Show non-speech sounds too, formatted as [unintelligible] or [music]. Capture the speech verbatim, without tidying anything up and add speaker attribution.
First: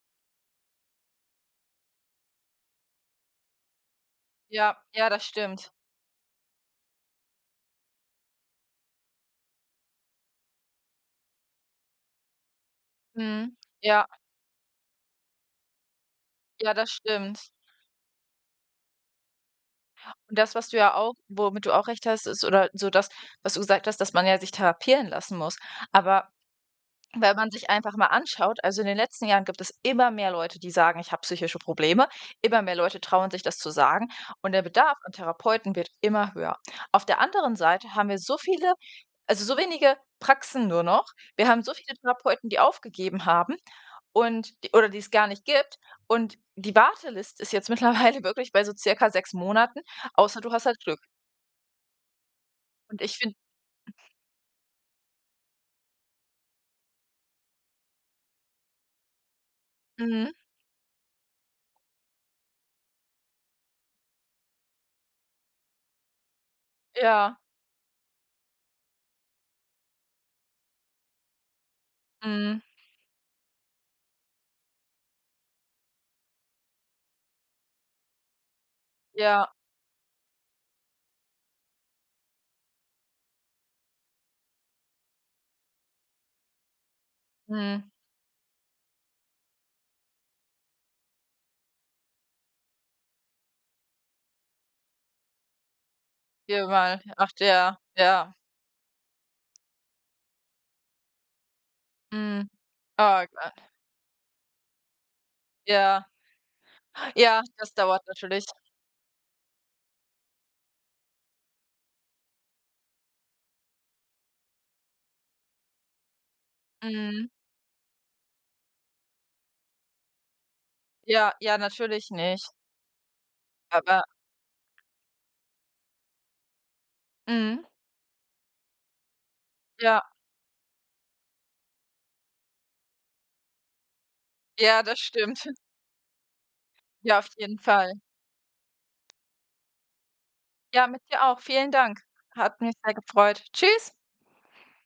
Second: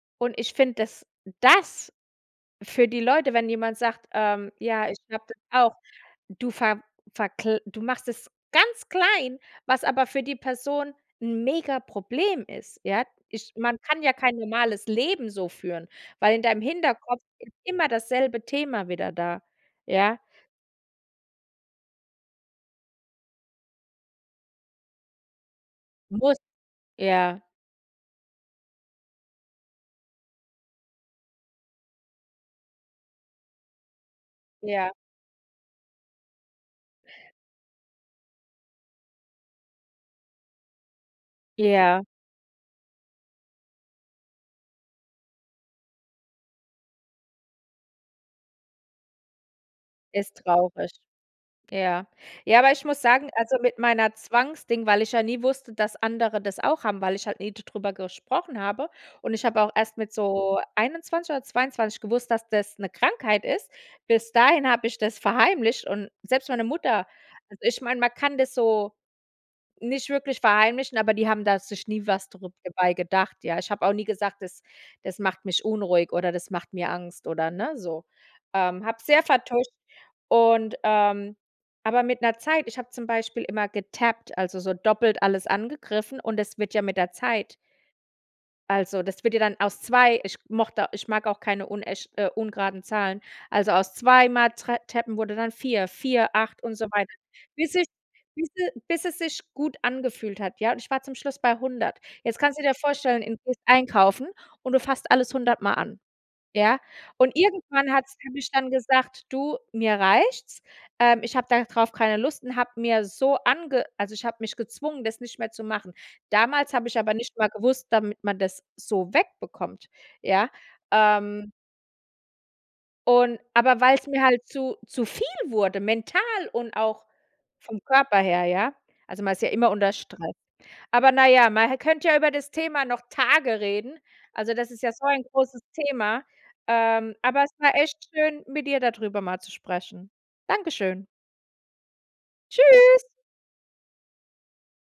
Speaker 1: Und ich finde, dass das für die Leute, wenn jemand sagt: „Ähm,
Speaker 2: Ja,
Speaker 1: ja, ich
Speaker 2: ja,
Speaker 1: glaube
Speaker 2: das
Speaker 1: das
Speaker 2: stimmt.
Speaker 1: auch, du ver verkl du machst das ganz klein." Was aber für die Person 'n Megaproblem ist, ja? Ich
Speaker 2: Mhm,
Speaker 1: man kann
Speaker 2: ja.
Speaker 1: ja kein normales Leben so führen, weil in deinem
Speaker 2: Ja, das
Speaker 1: Hinterkopf
Speaker 2: stimmt.
Speaker 1: ist immer dasselbe Thema wieder da, ja?
Speaker 2: Und das, was du ja auch womit du auch recht hast, ist oder so das, was du gesagt hast, dass man ja sich therapieren lassen muss. Aber
Speaker 1: Muss,
Speaker 2: wenn
Speaker 1: ja.
Speaker 2: man sich einfach mal anschaut also in den letzten Jahren gibt es immer mehr Leute, die sagen: „Ich habe psychische Probleme“, immer mehr Leute trauen sich, das zu sagen. Und der
Speaker 1: Ja.
Speaker 2: Bedarf an Therapeuten wird immer höher. Auf der anderen Seite haben wir so viele also so wenige Praxen nur noch. Wir haben so viele
Speaker 1: Ja.
Speaker 2: Therapeuten, die aufgegeben haben und oder die's gar nicht gibt. Und die Warteliste ist jetzt mittlerweile wirklich bei so circa sechs Monaten,
Speaker 1: Ist
Speaker 2: außer du hast halt
Speaker 1: traurig.
Speaker 2: Glück.
Speaker 1: Ja. Ja, aber ich
Speaker 2: Und
Speaker 1: muss
Speaker 2: ich
Speaker 1: sagen,
Speaker 2: find
Speaker 1: also mit meiner Zwangsding, weil ich ja nie wusste, dass andere das auch haben, weil ich halt nie darüber gesprochen habe. Und ich habe auch erst mit
Speaker 2: Mhm.
Speaker 1: so einundzwanzig oder zweiundzwanzig gewusst, dass das ’ne Krankheit ist. Bis dahin habe ich das verheimlicht und selbst meine Mutter
Speaker 2: Ja.
Speaker 1: also ich meine, man kann das so nicht wirklich verheimlichen, aber die haben da sich nie was darüber
Speaker 2: Mhm.
Speaker 1: dabei gedacht, ja. Ich habe auch nie gesagt, das das macht mich unruhig oder das macht mir Angst oder, ne, so. Ähm, habe es sehr
Speaker 2: Ja.
Speaker 1: vertuscht und ähm, aber mit 'ner Zeit ich habe zum Beispiel immer getappt, also so doppelt alles angegriffen und es wird ja mit der Zeit
Speaker 2: Mhm.
Speaker 1: also das wird ja dann aus zwei ich mochte ich mag auch keine unechte äh, ungeraden Zahlen, also aus zweimal Trap Tappen wurde dann vier, vier, acht und so weiter,
Speaker 2: [unintelligible] acht,
Speaker 1: bis
Speaker 2: ja,
Speaker 1: es
Speaker 2: ja.
Speaker 1: bis e bis es sich gut angefühlt hat, ja. Und ich war zum Schluss bei hundert. Jetzt
Speaker 2: Mhm.
Speaker 1: kannst du dir
Speaker 2: Oh
Speaker 1: vorstellen
Speaker 2: mein
Speaker 1: in du gehst
Speaker 2: Gott.
Speaker 1: einkaufen und du fasst alles hundertmal an,
Speaker 2: Ja.
Speaker 1: ja? Und
Speaker 2: Ja, dass
Speaker 1: irgendwann
Speaker 2: dauert
Speaker 1: hat's für
Speaker 2: natürlich.
Speaker 1: mich dann gesagt: „Du, mir reicht's, ähm. Ich habe darauf keine Lust“ und habe mir so ange also ich habe mich gezwungen, das nicht mehr zu machen. Damals habe ich aber
Speaker 2: Mhm.
Speaker 1: nicht mal gewusst damit man das so wegbekommt, ja?
Speaker 2: Ja,
Speaker 1: Ähm
Speaker 2: ja natürlich nicht.
Speaker 1: und aber
Speaker 2: Aber
Speaker 1: weil's mir halt zu zu viel wurde, mental und auch
Speaker 2: Mhm.
Speaker 1: vom Körper her, ja? Also man ist ja immer unter
Speaker 2: Ja.
Speaker 1: Stress. Aber na ja, man hä könnte ja über das Thema noch Tage reden. Also das ist
Speaker 2: Ja,
Speaker 1: ja
Speaker 2: das
Speaker 1: so ein
Speaker 2: stimmt. [chuckles]
Speaker 1: großes Thema, ähm.
Speaker 2: Ja, auf
Speaker 1: Aber es
Speaker 2: jeden
Speaker 1: war echt
Speaker 2: Fall.
Speaker 1: schön, mit dir darüber mal zu sprechen.
Speaker 2: Ja, mit
Speaker 1: Dankeschön.
Speaker 2: dir auch. Vielen Dank. Hat mich sehr
Speaker 1: Tschüss.
Speaker 2: gefreut. Tschüss.